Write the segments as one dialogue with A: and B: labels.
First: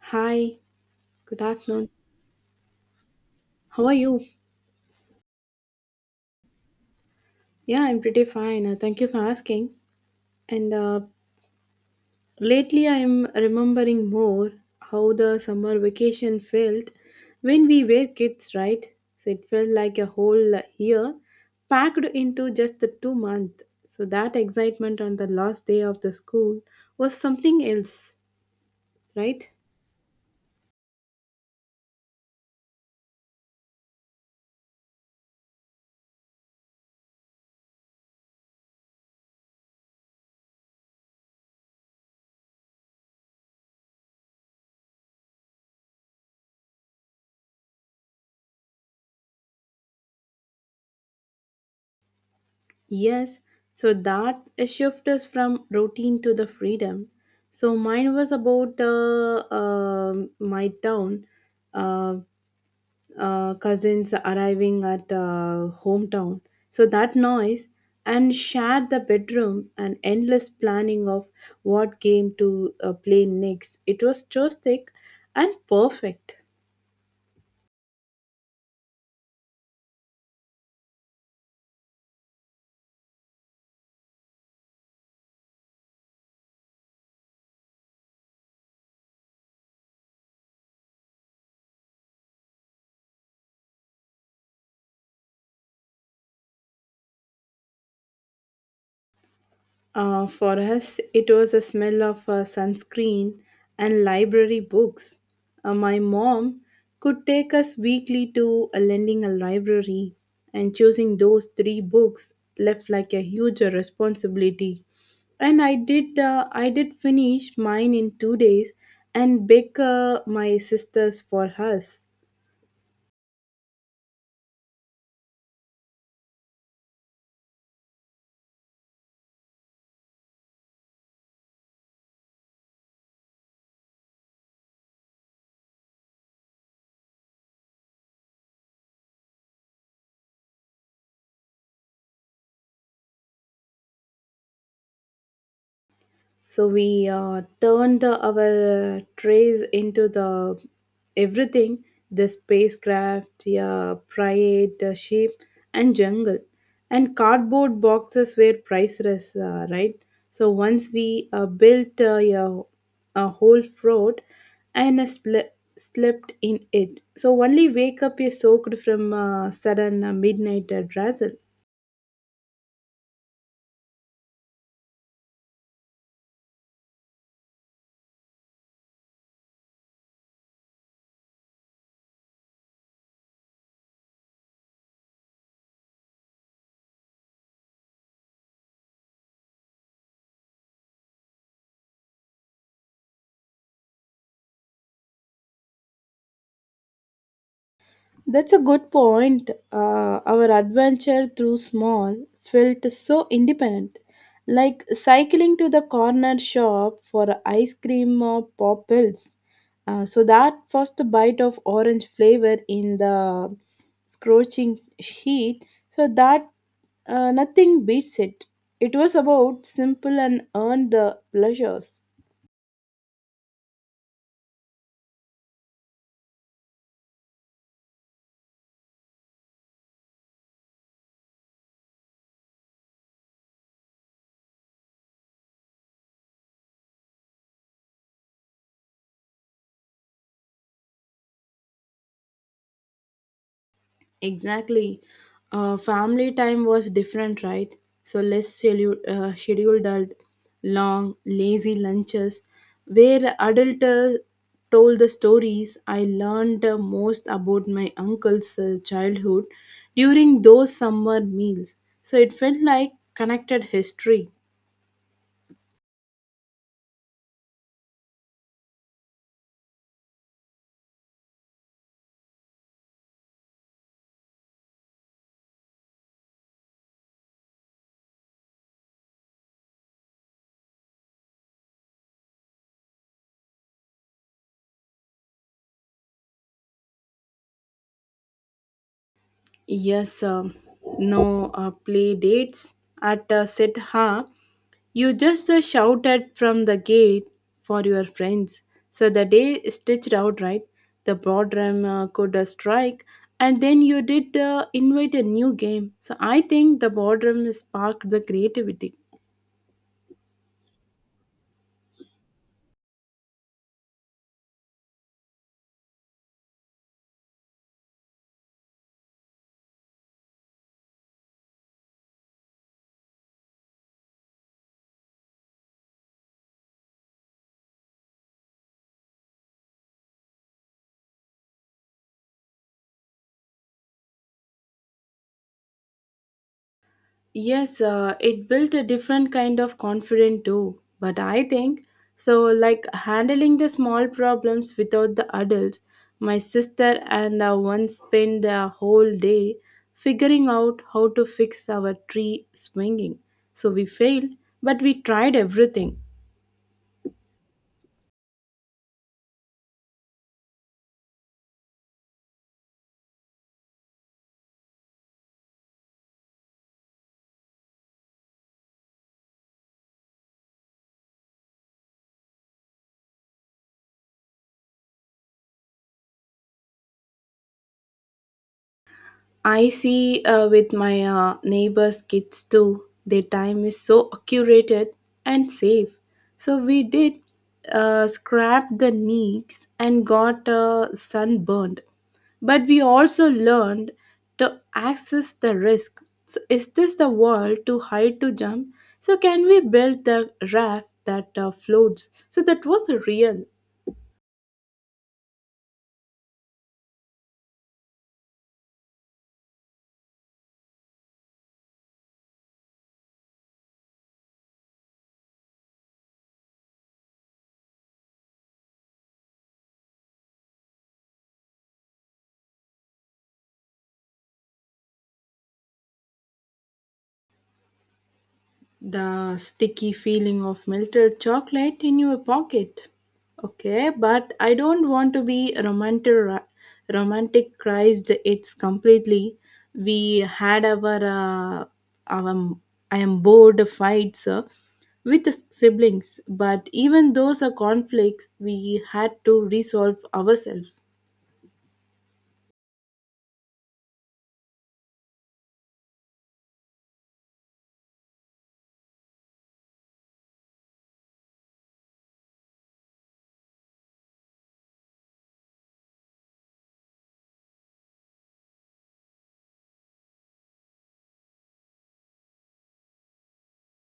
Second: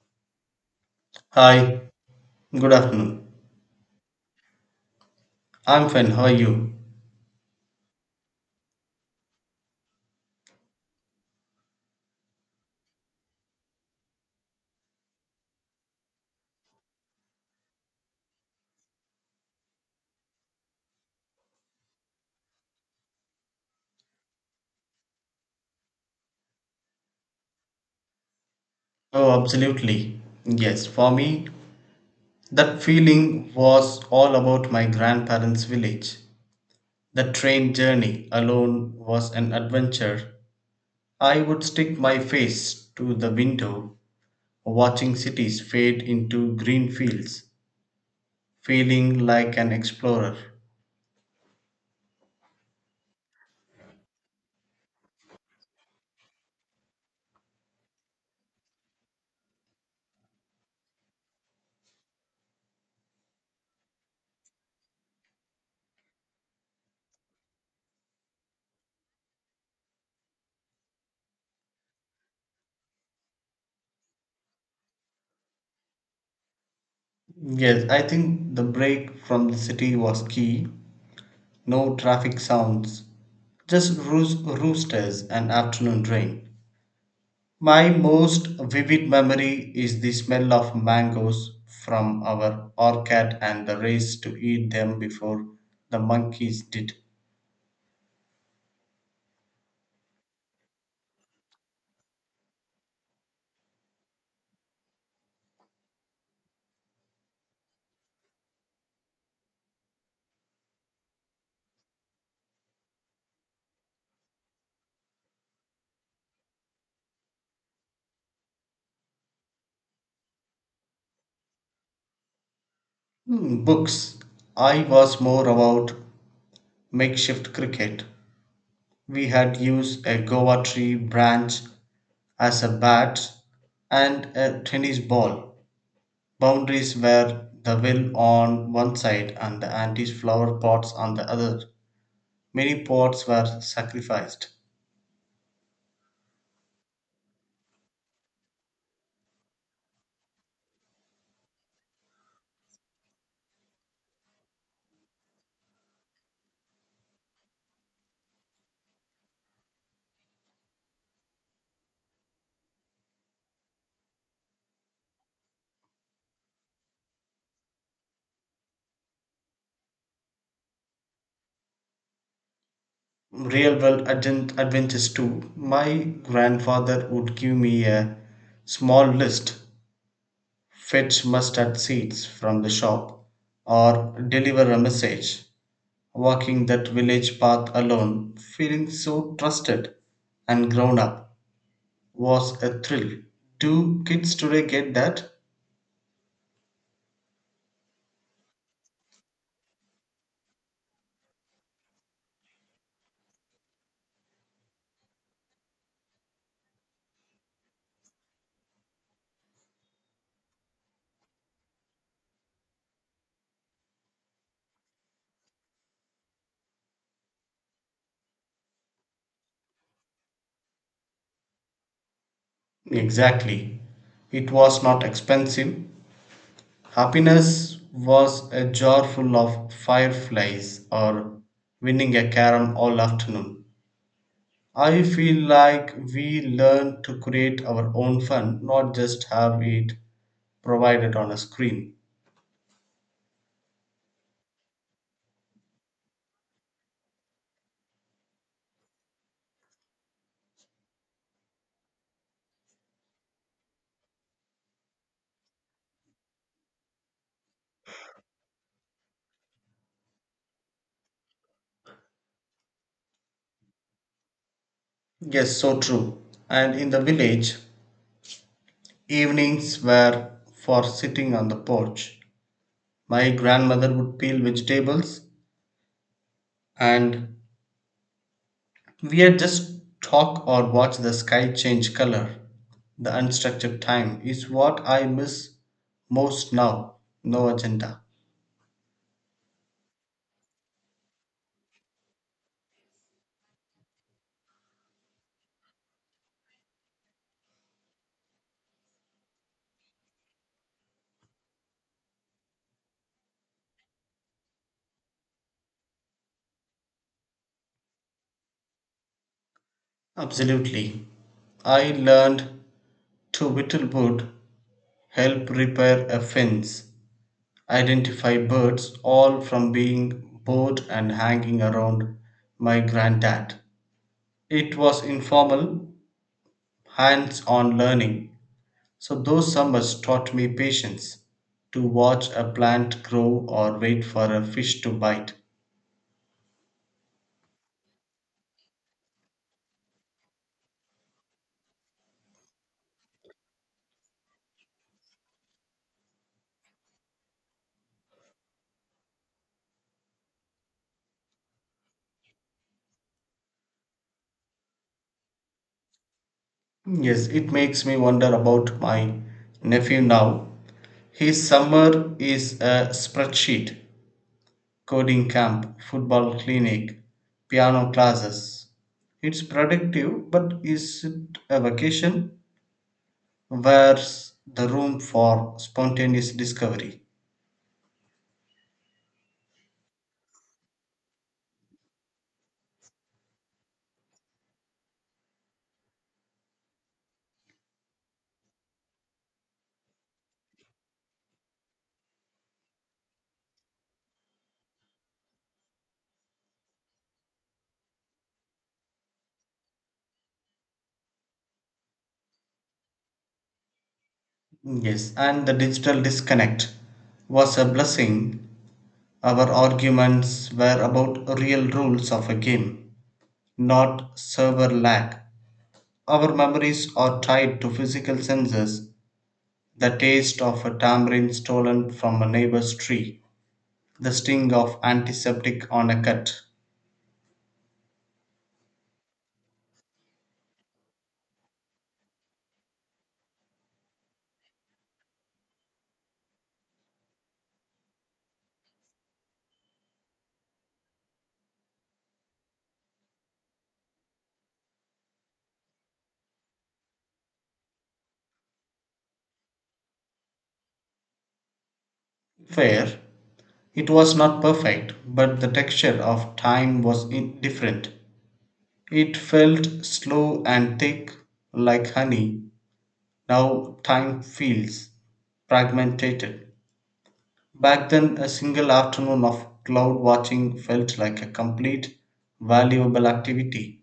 A: Hi, good
B: Hi,
A: afternoon.
B: good afternoon.
A: How are you?
B: I'm fine. How are you?
A: Yeah, I'm pretty fine. Thank you for asking. And Lately, I'm remembering more how the summer vacation felt when we were kids, right? So it felt like a whole year packed into just the 2 months. So that excitement on the last day of the school was something else,
B: Oh,
A: right?
B: absolutely. Yes, for me, that feeling was all about my grandparents' village. The train journey alone was an adventure. I would stick my face to the window, watching cities fade into green fields, feeling like an explorer.
A: Yes, so that shift is from routine to the freedom. So mine was about my town, uh, cousins arriving at hometown. So that noise and shared the bedroom and endless planning of what game to play next. It was joystick and perfect.
B: Yes, I think the break from the city was key. No traffic sounds, just roosters and afternoon rain. My most vivid memory is the smell of mangoes from our orchard and the race to eat them before the monkeys did.
A: For us, it was a smell of sunscreen and library books. My mom could take us weekly to a lending a library, and choosing those 3 books left like a huge responsibility. And I did finish mine in 2 days, and bake my sisters for us.
B: Hmm, books. I was more about makeshift cricket. We had used a Goa tree branch as a bat and a tennis ball. Boundaries were the well on one side and the antique flower pots on the other. Many pots were sacrificed.
A: So we turned our trays into the everything the spacecraft, yeah, pride, sheep, and jungle. And cardboard boxes were priceless, right? So once we built yeah, a whole fort and slept in it. So only wake up you soaked from sudden midnight drizzle.
B: Real world adventures too. My grandfather would give me a small list fetch mustard seeds from the shop or deliver a message. Walking that village path alone, feeling so trusted and grown up, was a thrill. Do kids today get that?
A: That's a good point. Our adventure through small felt so independent, like cycling to the corner shop for ice cream or pop pills. So that first bite of orange flavor in the scorching heat, so that nothing beats it. It was about simple and earned the pleasures.
B: Exactly. It was not expensive. Happiness was a jar full of fireflies or winning a carom all afternoon. I feel like we learn to create our own fun, not just have it provided on a screen.
A: Exactly. Family time was different, right? So less schedule, scheduled, out, long, lazy lunches, where adult told the stories. I learned most about my uncle's childhood during those summer meals. So it felt like connected history.
B: Yes, so true. And in the village, evenings were for sitting on the porch. My grandmother would peel vegetables and we're just talk or watch the sky change color. The unstructured time is what I miss most now. No agenda.
A: Yes, no play dates at Sitha. You just shouted from the gate for your friends. So the day stitched out, right? The broad could strike, and then you did invite a new game. So I think the boardroom sparked the creativity.
B: Absolutely. I learned to whittle wood, help repair a fence, identify birds, all from being bored and hanging around my granddad. It was informal, hands on learning. So those summers taught me patience to watch a plant grow or wait for a fish to bite.
A: Yes, it built a different kind of confidence too. But I think so, like handling the small problems without the adults. My sister and I once spent the whole day figuring out how to fix our tree swinging. So we failed, but we tried everything.
B: Yes, it makes me wonder about my nephew now. His summer is a spreadsheet, coding camp, football clinic, piano classes. It's productive, but is it a vacation? Where's the room for spontaneous discovery?
A: I see with my neighbors' kids too. Their time is so accurate and safe. So we did scrap the nicks and got sunburned. But we also learned to access the risk. So is this the wall too high to jump? So can we build the raft that floats? So that was real.
B: Yes, and the digital disconnect was a blessing. Our arguments were about real rules of a game, not server lag. Our memories are tied to physical senses, the taste of a tamarind stolen from a neighbor's tree, the sting of antiseptic on a cut.
A: The sticky feeling of melted chocolate in your pocket. Okay, but I don't want to be romanticized it's completely. We had our our I am bored fights with the siblings, but even those are conflicts we had to resolve ourselves.
B: Fair. It was not perfect, but the texture of time was different. It felt slow and thick, like honey. Now time feels fragmented. Back then, a single afternoon of cloud watching felt like a complete, valuable activity.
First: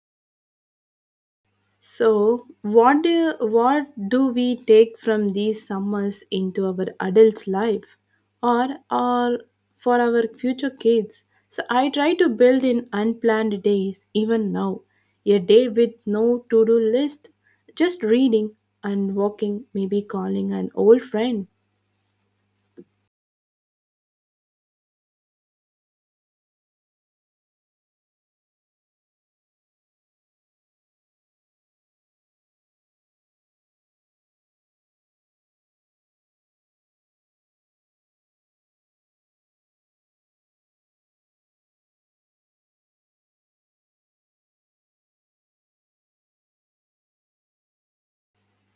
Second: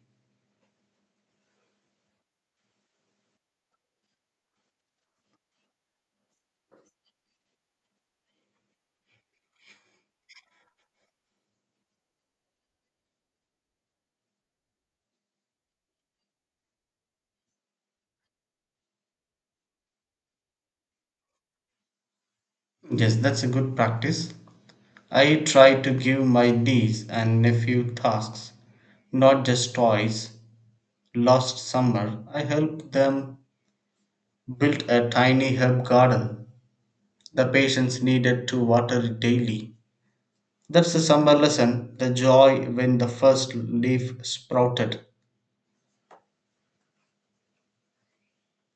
A: So, what do we take from these summers into our adult life, or for our future kids? So, I try to build in unplanned days even now, a day with no to do list, just reading and walking, maybe calling an old friend.
B: Yes, that's a good practice. I try to give my niece and nephew tasks, not just toys. Last summer, I helped them build a tiny herb garden. The patients needed to water it daily. That's the summer lesson, the joy when the first leaf sprouted.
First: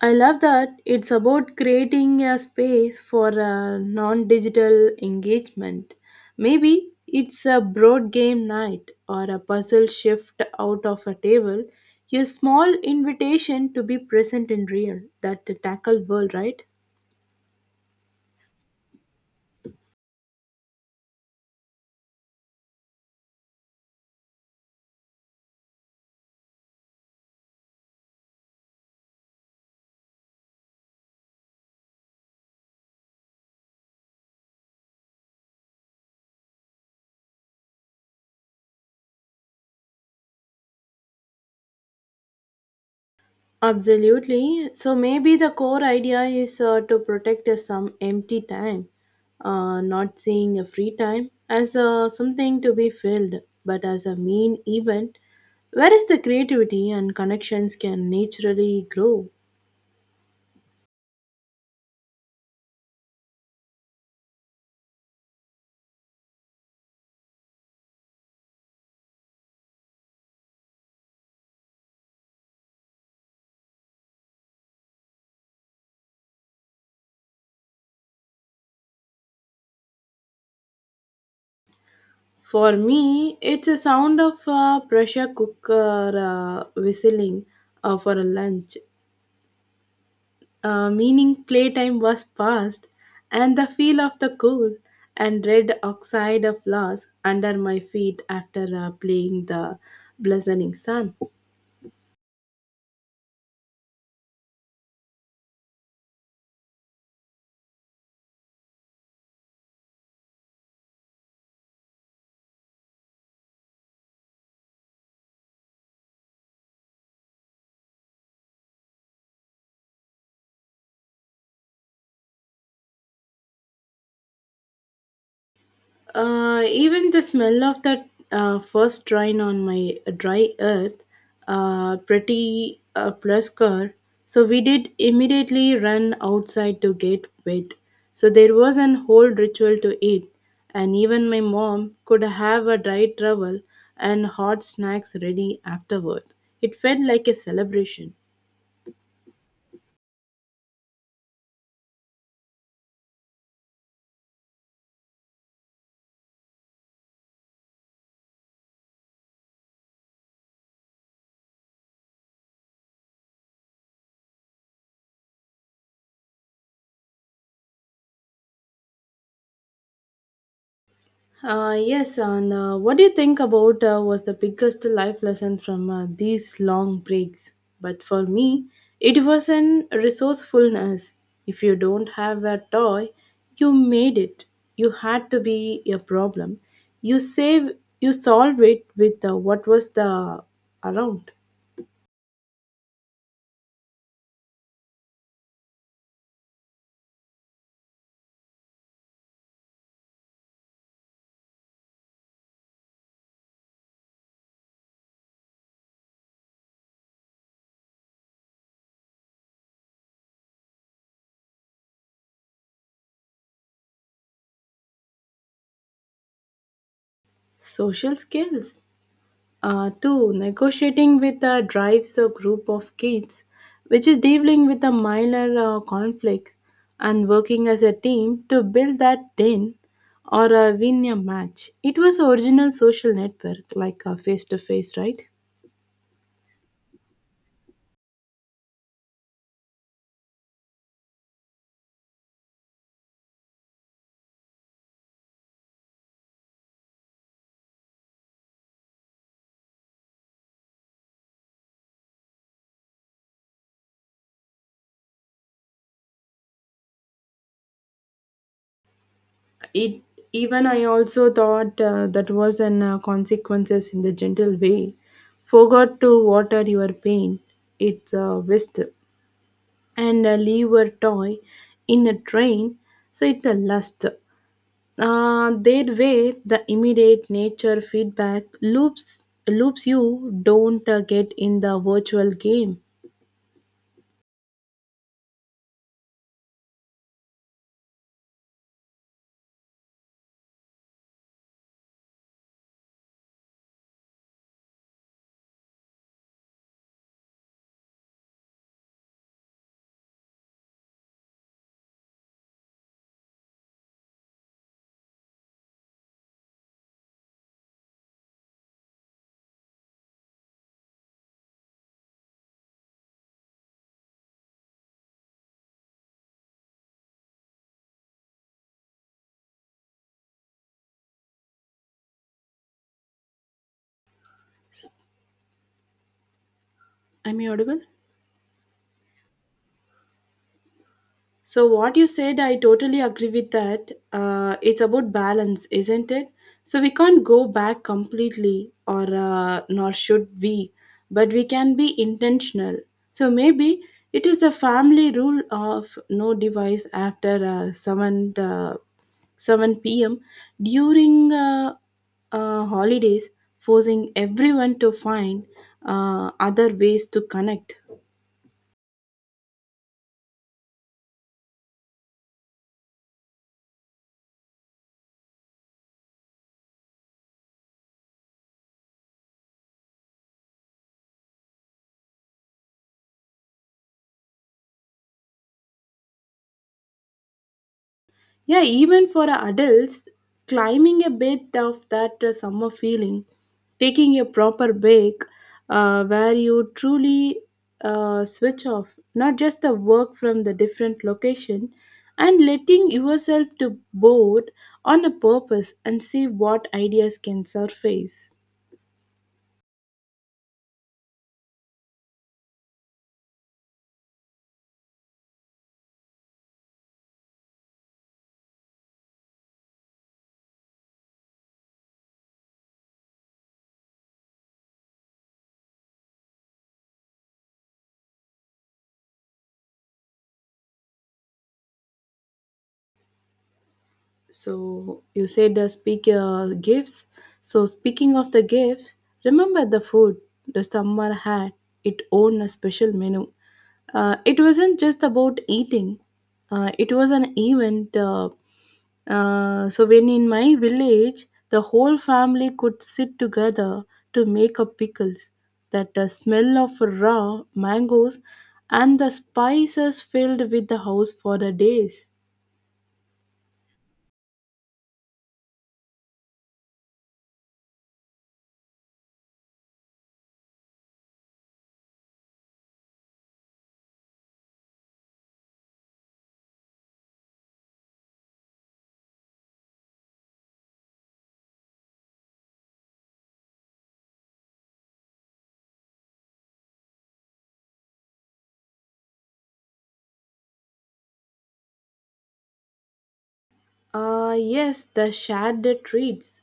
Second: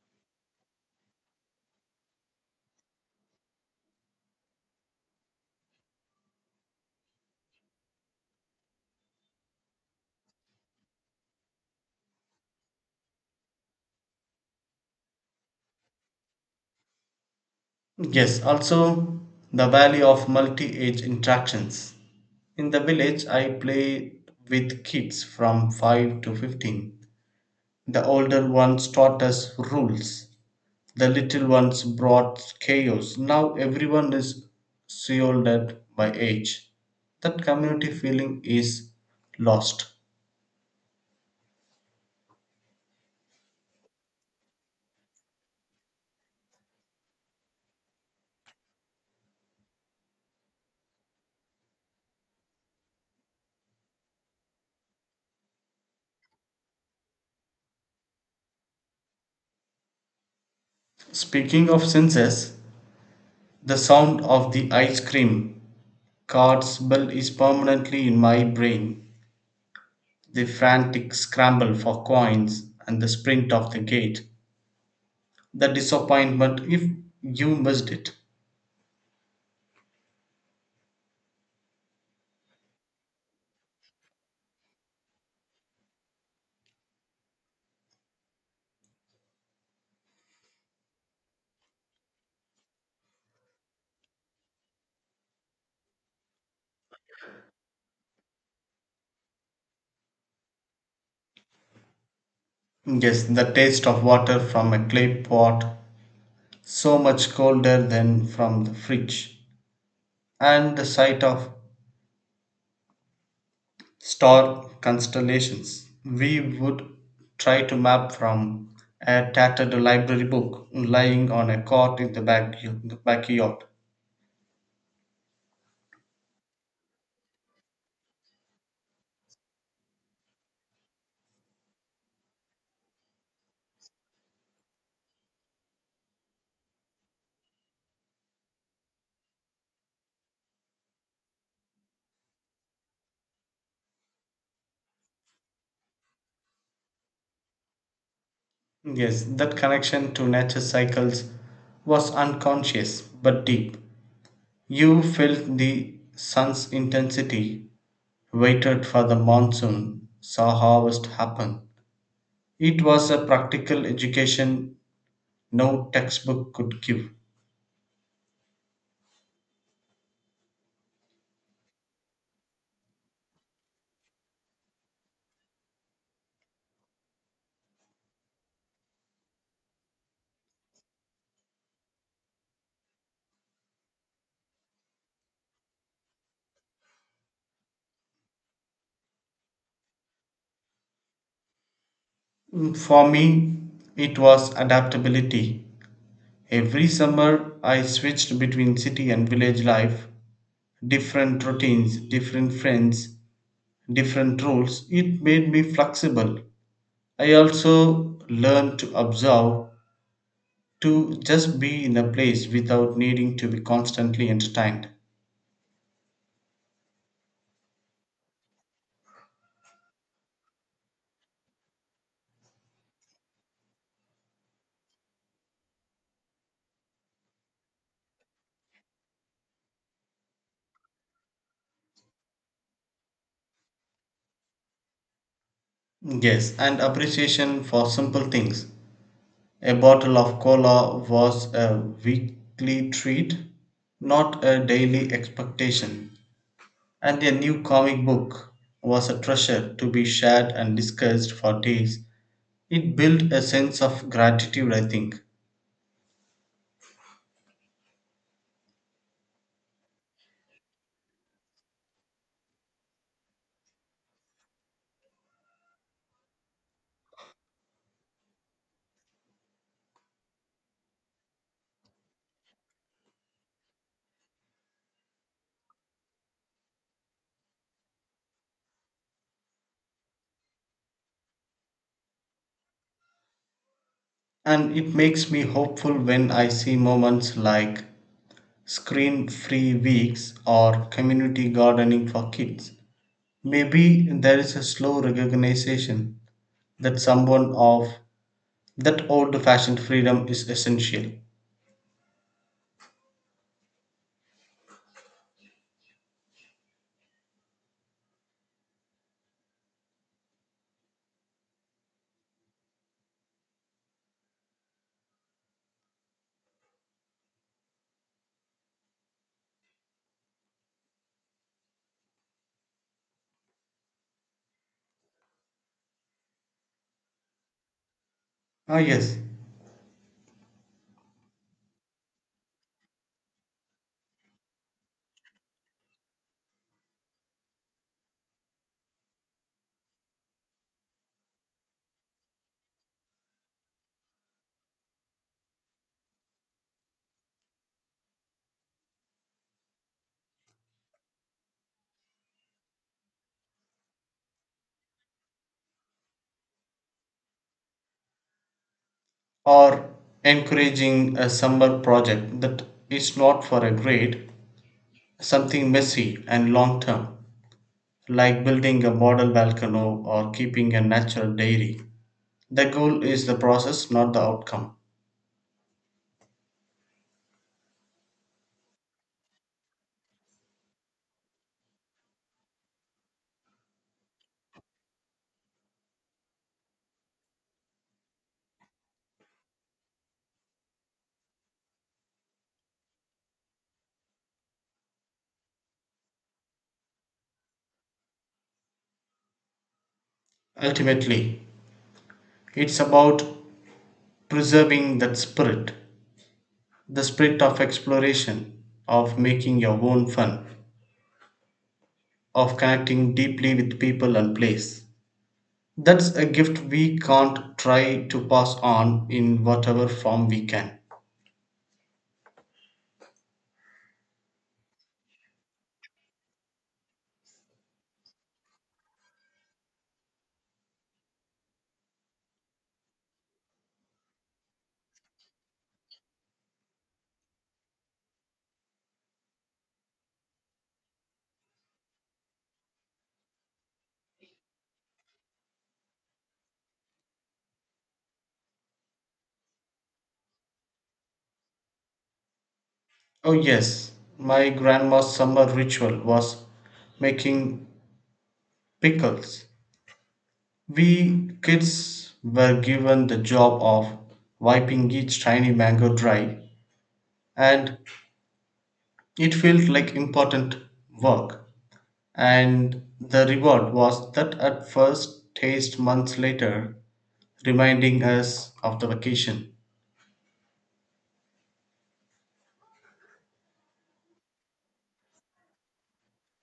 A: I love that it's about creating a space for a non digital engagement. Maybe it's a broad game night or a puzzle shift out of a table, a small invitation to be present in real, that tackled world, right?
B: Yes, also the value of multi age interactions. In the village, I play with kids from 5 to 15. The older ones taught us rules, the little ones brought chaos. Now everyone is shielded by age. That community feeling is lost.
A: Absolutely. So maybe the core idea is to protect some empty time, not seeing a free time as something to be filled, but as a main event, whereas the creativity and connections can naturally grow.
B: Speaking of senses, the sound of the ice cream cart's bell is permanently in my brain. The frantic scramble for coins and the sprint of the gate, the disappointment if you missed it.
A: For me, it's a sound of pressure cooker whistling for a lunch meaning playtime was past, and the feel of the cool and red oxide of loss under my feet after playing the blazing sun.
B: Yes, the taste of water from a clay pot, so much colder than from the fridge, and the sight of star constellations we would try to map from a tattered library book lying on a cot in the, back, the backyard.
A: Even the smell of that first rain on my dry earth, pretty plus car. So we did immediately run outside to get wet. So there was an whole ritual to it, and even my mom could have a dry towel and hot snacks ready afterward. It felt like a celebration.
B: Yes, that connection to nature cycles was unconscious but deep. You felt the sun's intensity, waited for the monsoon, saw harvest happen. It was a practical education no textbook could give.
A: Yes, and What do you think about was the biggest life lesson from these long breaks? But for me, it was in resourcefulness. If you don't have a toy, you made it. You had to be a problem. You save, you solve it with what was the around
B: Mm, for me, it was adaptability. Every summer, I switched between city and village life, different routines, different friends, different rules. It made me flexible. I also learned to observe, to just be in a place without needing to be constantly entertained.
A: social skills. Two, negotiating with a drives a group of kids, which is dealing with a minor conflicts and working as a team to build that den or win a match. It was original social network, like face to face, right?
B: Yes, and appreciation for simple things. A bottle of cola was a weekly treat, not a daily expectation. And a new comic book was a treasure to be shared and discussed for days. It built a sense of gratitude, I think.
A: It even I also thought that was an consequences in the gentle way. Forgot to water your pain. It's a waste and leave a toy in a train so it's a lust their way the immediate nature feedback loops you don't get in the virtual game.
B: And it makes me hopeful when I see moments like screen free weeks or community gardening for kids. Maybe there is a slow recognition that someone of that old fashioned freedom is essential.
A: Am I audible?
B: Ah, yes.
A: So, what you said, I totally agree with that. It's about balance, isn't it? So, we can't go back completely, or nor should we, but we can be intentional. So, maybe it is a family rule of no device after 7 p.m. during holidays, forcing everyone to find other ways to connect.
B: Or encouraging a summer project that is not for a grade, something messy and long term, like building a model volcano or keeping a natural dairy. The goal is the process, not the outcome.
A: Yeah, even for adults, climbing a bit of that summer feeling, taking a proper break where you truly switch off, not just the work from the different location, and letting yourself to board on a purpose and see what ideas can surface.
B: Ultimately, it's about preserving that spirit, the spirit of exploration, of making your own fun, of connecting deeply with people and place. That's a gift we can't try to pass on in whatever form we can.
A: So you said speak gifts. So speaking of the gifts, remember the food the summer had its own a special menu. It wasn't just about eating. It was an event. So when in my village, the whole family could sit together to make up pickles. That the smell of raw mangoes and the spices filled with the house for the days.
B: Oh, yes, my grandma's summer ritual was making pickles. We kids were given the job of wiping each tiny mango dry, and it felt like important work. And the reward was that at first taste months later, reminding us of the vacation.
A: Yes, the shared treats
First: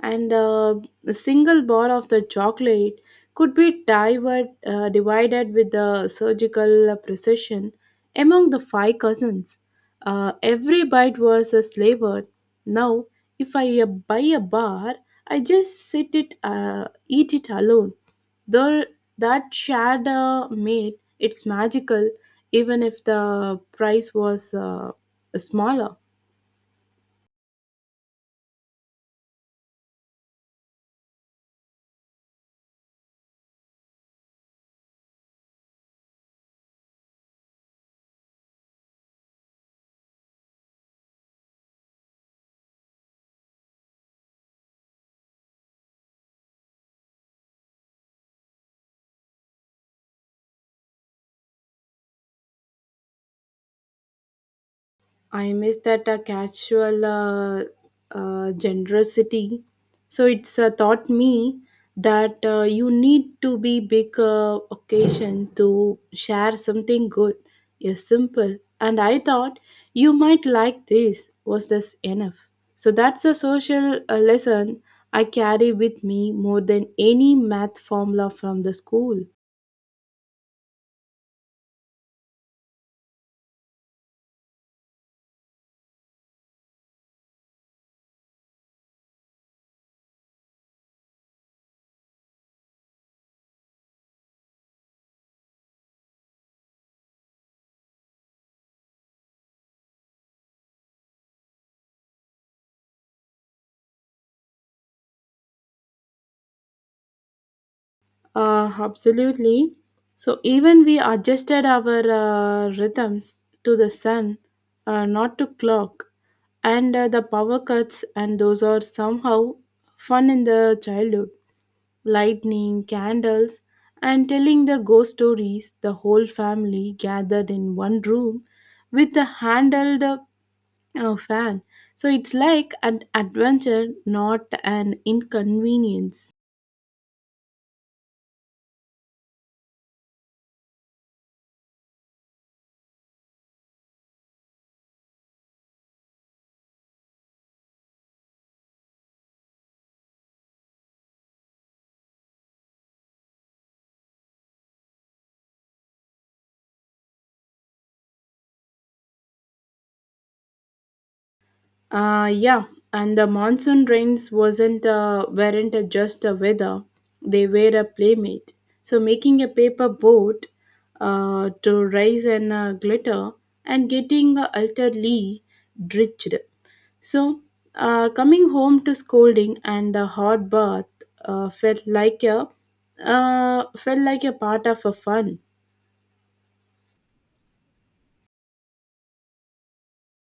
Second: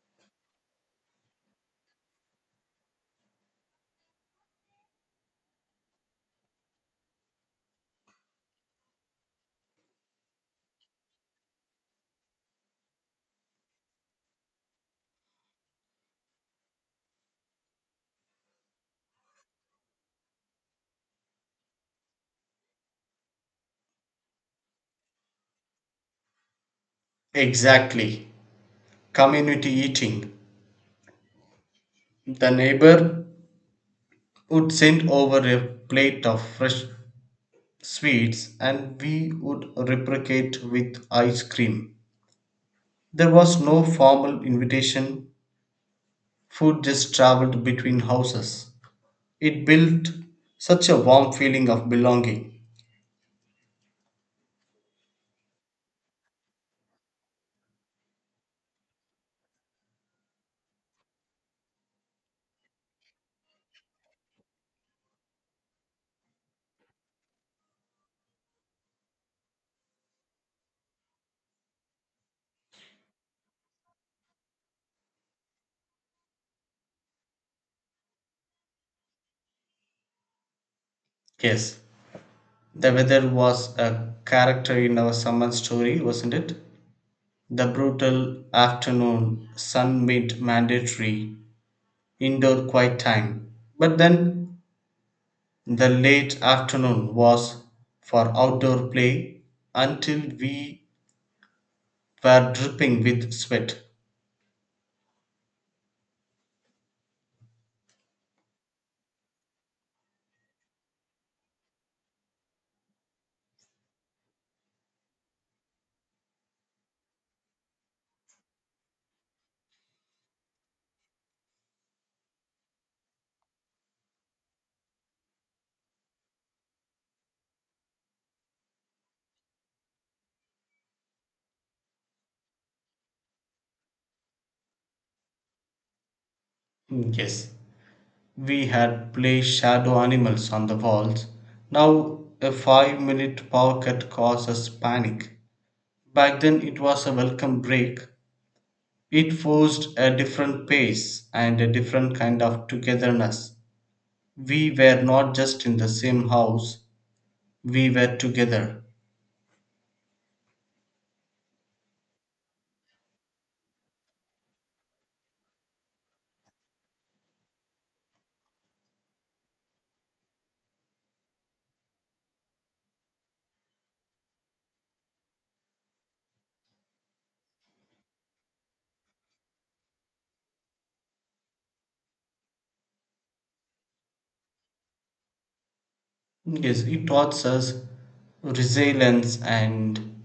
A: and a single bar of the chocolate could be divided, divided with the surgical precision among the 5 cousins. Every bite was a flavored. Now, if I buy a bar, I just sit it, eat it alone. Though that shared made it's magical, even if the price was smaller.
B: Exactly. Community eating. The neighbor would send over a plate of fresh sweets and we would reciprocate with ice cream. There was no formal invitation, food just traveled between houses. It built such a warm feeling of belonging.
A: I miss that casual generosity. So it's taught me that you need to be big occasion to share something good. Yes, simple. And I thought you might like this. Was this enough? So that's a social lesson I carry with me more than any math formula from the school.
B: Yes, the weather was a character in our summer story, wasn't it? The brutal afternoon sun made mandatory indoor quiet time. But then the late afternoon was for outdoor play until we were dripping with sweat.
A: Absolutely. So even we adjusted our rhythms to the sun, not to clock, and the power cuts, and those are somehow fun in the childhood. Lightning, candles, and telling the ghost stories. The whole family gathered in one room with the handled fan. So it's like an adventure, not an inconvenience.
B: Yes, we had placed shadow animals on the walls. Now a 5 minute power cut caused us panic. Back then it was a welcome break. It forced a different pace and a different kind of togetherness. We were not just in the same house, we were together.
A: Yeah, and the monsoon rains wasn't weren't just a weather; they were a playmate. So making a paper boat to rise and glitter and getting utterly drenched. So coming home to scolding and a hot bath uh, felt like a felt like a part of a fun.
B: Yes, it taught us resilience and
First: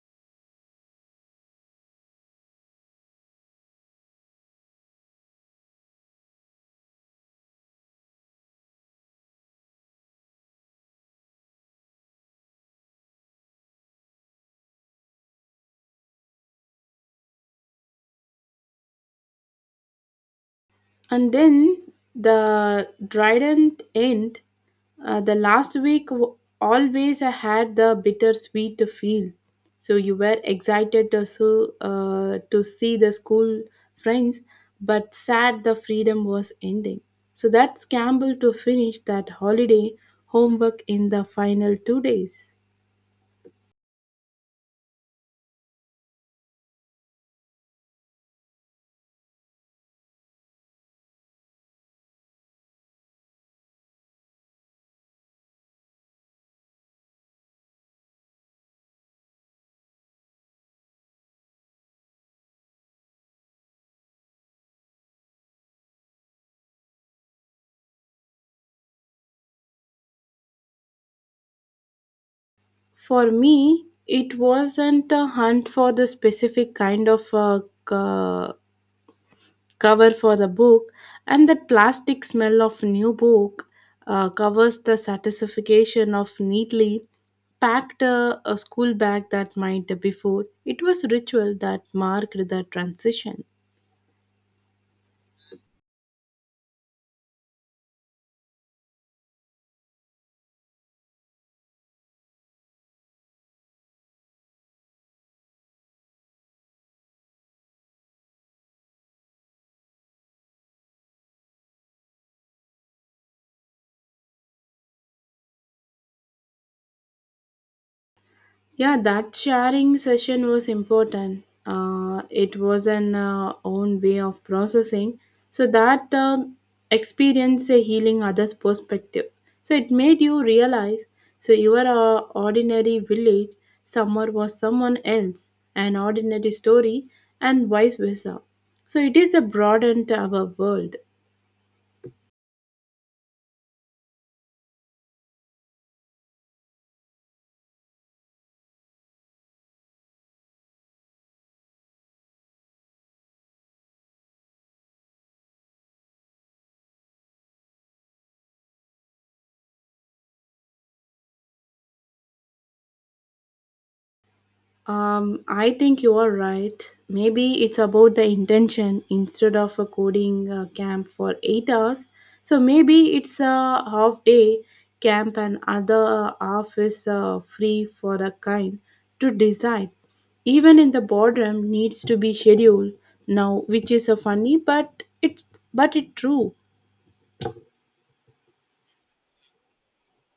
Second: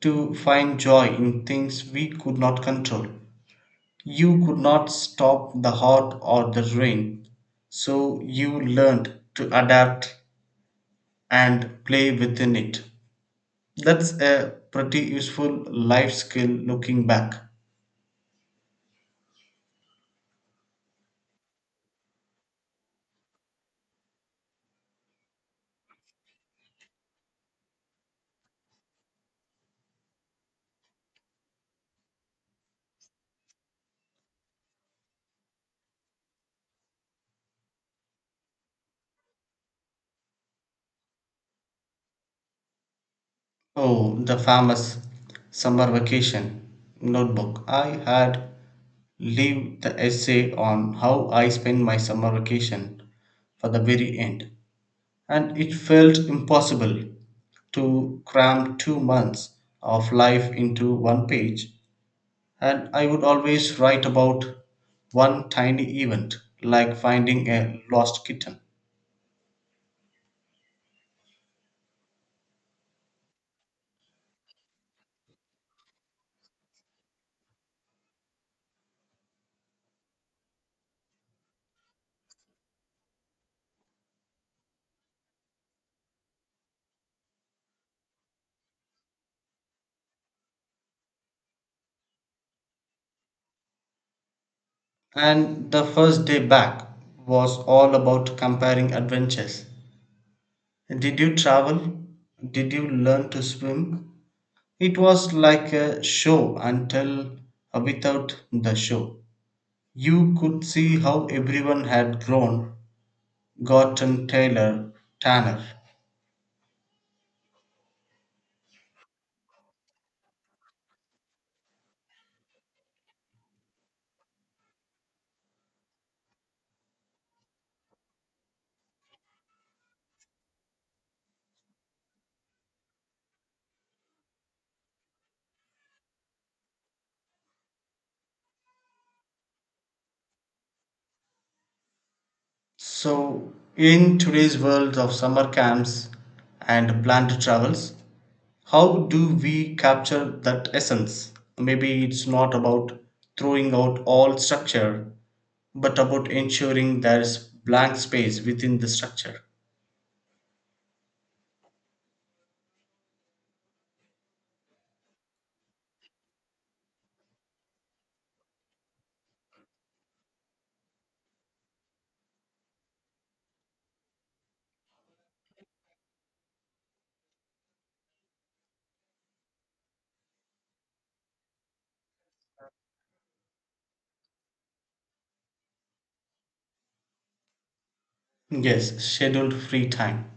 B: to find joy in things we could not control. You could not stop the hot or the rain, so you learned to adapt and play within it. That's a pretty useful life skill looking back.
A: And then the Dryden end. The last always I had the bittersweet feel. So you were excited to to see the school friends, but sad the freedom was ending. So that's Campbell to finish that holiday homework in the final 2 days.
B: Oh, the famous summer vacation notebook. I had leave the essay on how I spent my summer vacation for the very end, and it felt impossible to cram 2 months of life into one page. And I would always write about one tiny event, like finding a lost kitten.
A: For me, it wasn't a hunt for the specific kind of c- cover for the book and that plastic smell of new book covers the satisfaction of neatly packed a school bag that might before it was ritual that marked the transition.
B: And the first day back was all about comparing adventures. Did you travel? Did you learn to swim? It was like a show until without the show. You could see how everyone had grown, gotten taller, tanner.
A: Yeah, that sharing session was important. It was an own way of processing. So that experience a healing others' perspective. So it made you realize. So you are a ordinary village. Summer was someone else, an ordinary story, and vice versa. So it is a broadened our world.
B: So, in today's world of summer camps and planned travels, how do we capture that essence? Maybe it's not about throwing out all structure, but about ensuring there's blank space within the structure.
A: I think you are right. Maybe it's about the intention instead of a coding camp for 8 hours. So maybe it's a half day camp and other half is free for a kind to decide. Even in the boardroom needs to be scheduled now, which is a funny, but it true.
B: Yes, scheduled free time.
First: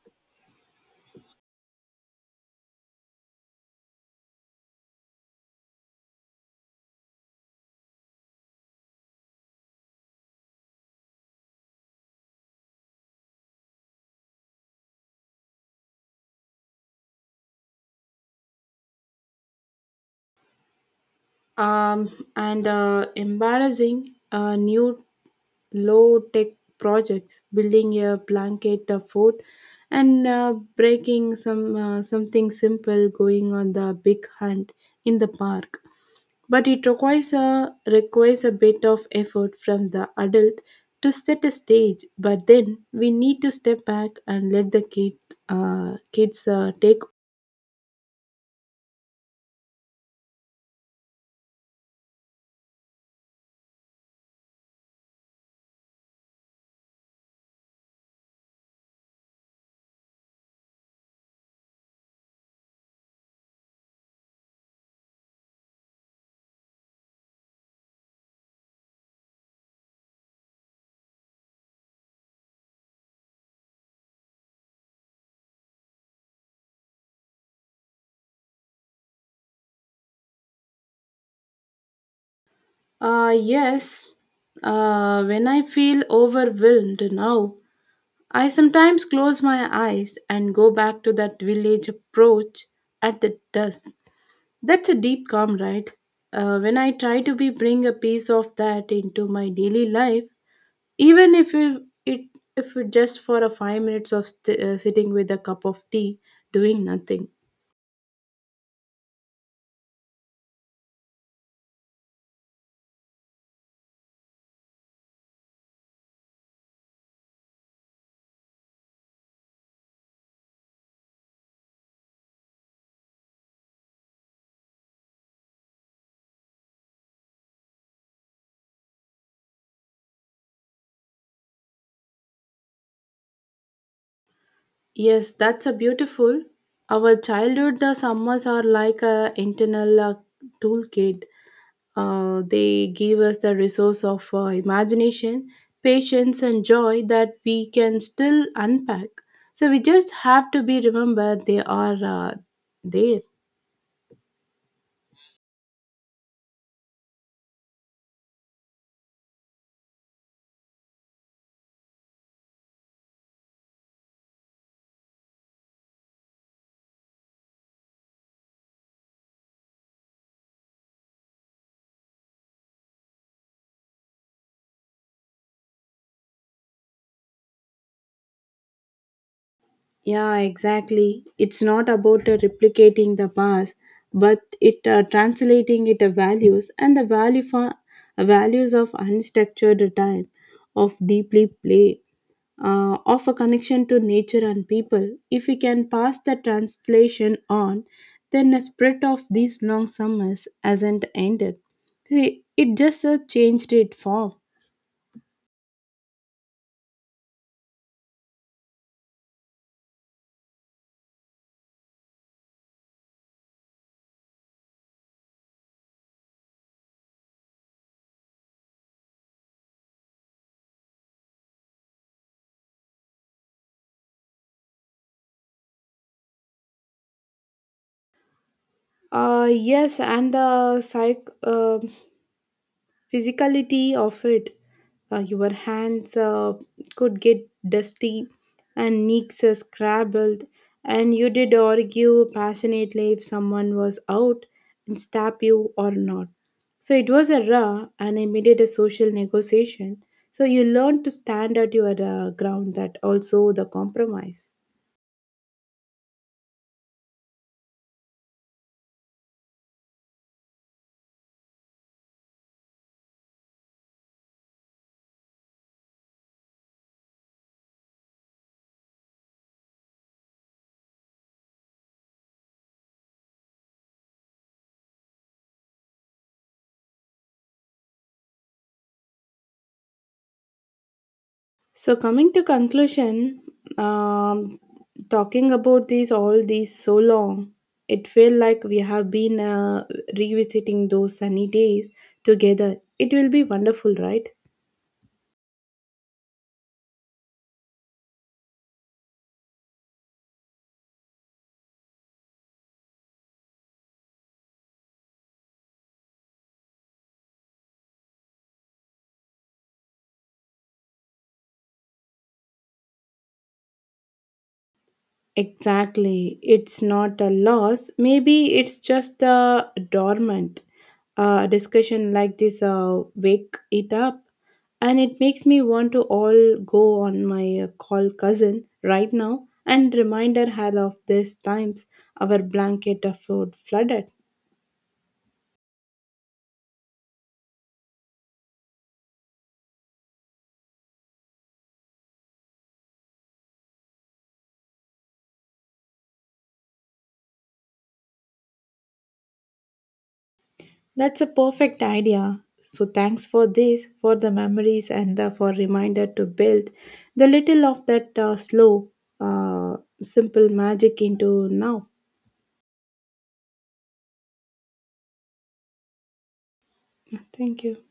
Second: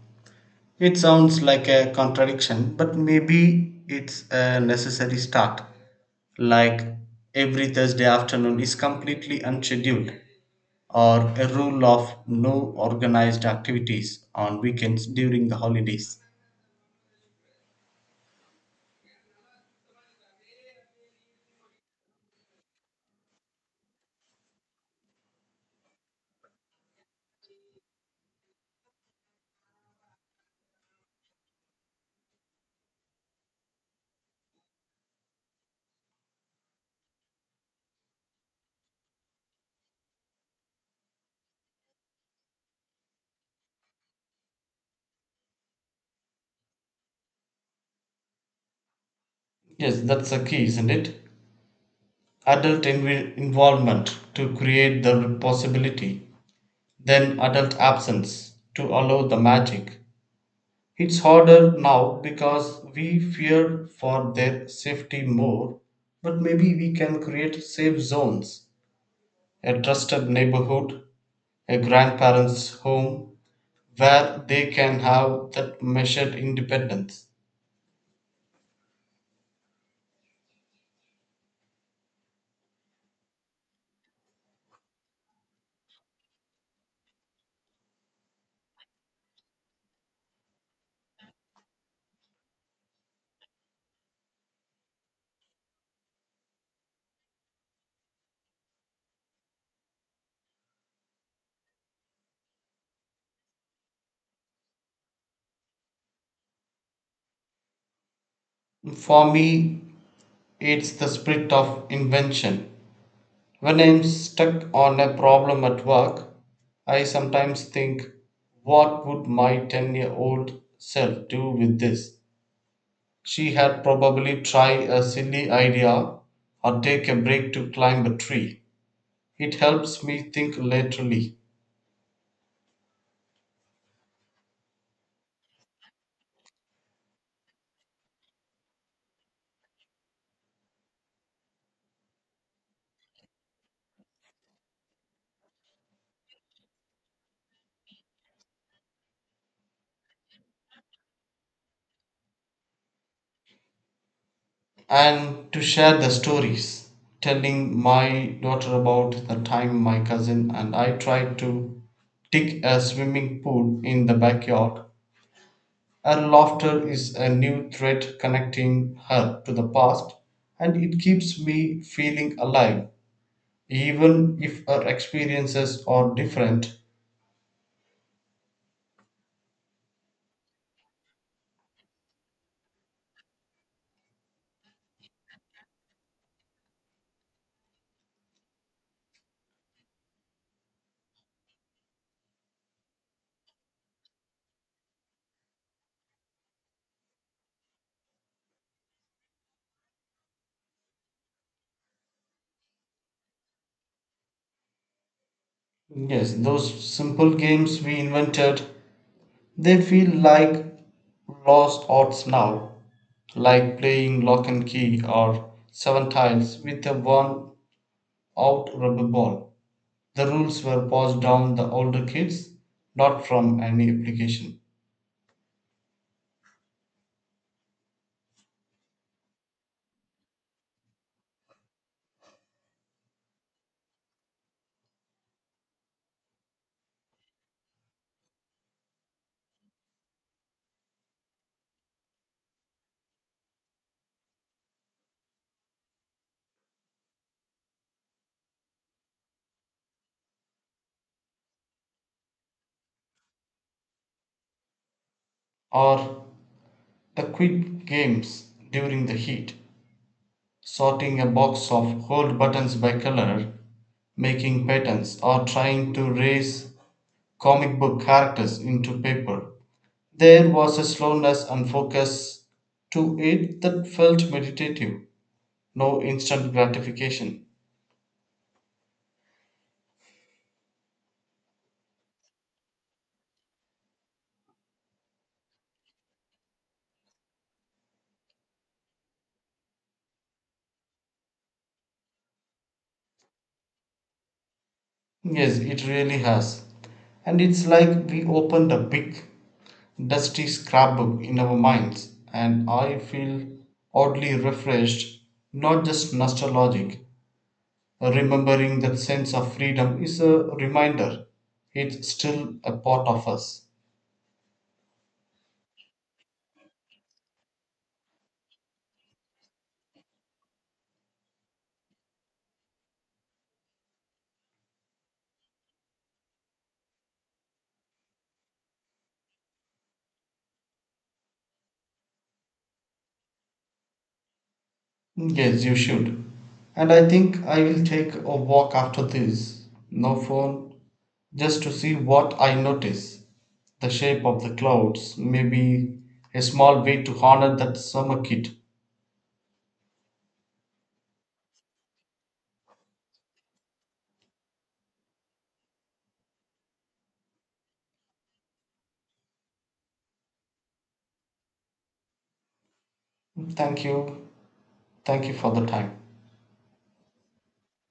B: It sounds like a contradiction, but maybe it's a necessary start. Like every Thursday afternoon is completely unscheduled, or a rule of no organized activities on weekends during the holidays.
A: Um, and Embarrassing new low tech projects, building a blanket fort, and breaking some something simple going on the big hunt in the park. But it requires a bit of effort from the adult to set a stage. But then we need to step back and let the kids take.
B: Yes, that's the key, isn't it? Adult involvement to create the possibility, then adult absence to allow the magic. It's harder now because we fear for their safety more, but maybe we can create safe zones, a trusted neighborhood, a grandparents' home where they can have that measured independence.
A: Yes, when I feel overwhelmed now, I sometimes close my eyes and go back to that village approach at the dusk. That's a deep calm, right? When I try to be bring a piece of that into my daily life, even if it just for a 5 minutes of sitting with a cup of tea, doing nothing.
B: For me, it's the spirit of invention. When I'm stuck on a problem at work, I sometimes think, what would my 10-year-old self do with this? She had probably tried a silly idea or take a break to climb a tree. It helps me think laterally,
A: Yes, that's a beautiful. Our childhood summers are like a internal toolkit. They give us the resource of imagination, patience, and joy that we can still unpack. So we just have to be remembered they are there.
B: and to share the stories, telling my daughter about the time my cousin and I tried to dig a swimming pool in the backyard. Her laughter is a new thread connecting her to the past, and it keeps me feeling alive, even if her experiences are different.
A: Yeah, exactly. It's not about replicating the past, but it translating it values and the value for values of unstructured time, of deeply play of a connection to nature and people. If we can pass the translation on, then the spread of these long summers hasn't ended. See, it just changed its form.
B: Yes, those simple games we invented, they feel like lost arts now, like playing lock and key or seven tiles with a worn out rubber ball. The rules were passed down the older kids, not from any application.
A: Yes, and the psych. Physicality of it. Your hands could get dusty and knees scrabbled, and you did argue passionately if someone was out and stab you or not. So it was a raw and immediate a social negotiation. So you learned to stand at your ground that also the compromise.
B: Or the quick games during the heat, sorting a box of gold buttons by color, making patterns, or trying to raise comic book characters into paper. There was a slowness and focus to it that felt meditative, no instant gratification.
A: So coming to conclusion, um, talking about these all these so long, it felt like we have been revisiting those sunny days together. It will be wonderful, right?
B: Yes, it really has. And it's like we opened a big, dusty scrapbook in our minds, and I feel oddly refreshed, not just nostalgic. Remembering that sense of freedom is a reminder it's still a part of us.
A: Exactly. It's not a loss. Maybe it's just a dormant. Discussion like this wake it up and it makes me want to all go on my call cousin right now and remind her how of these times our blanket of food flooded.
B: Yes, you should. And I think I will take a walk after this. No phone, just to see what I notice. The shape of the clouds, maybe a small way to honor that summer kid.
A: That's a perfect idea. So thanks for this for the memories and for reminder to build the little of that slow uh, simple magic into now.
B: Thank you. Thank you for the time.
A: Thank you.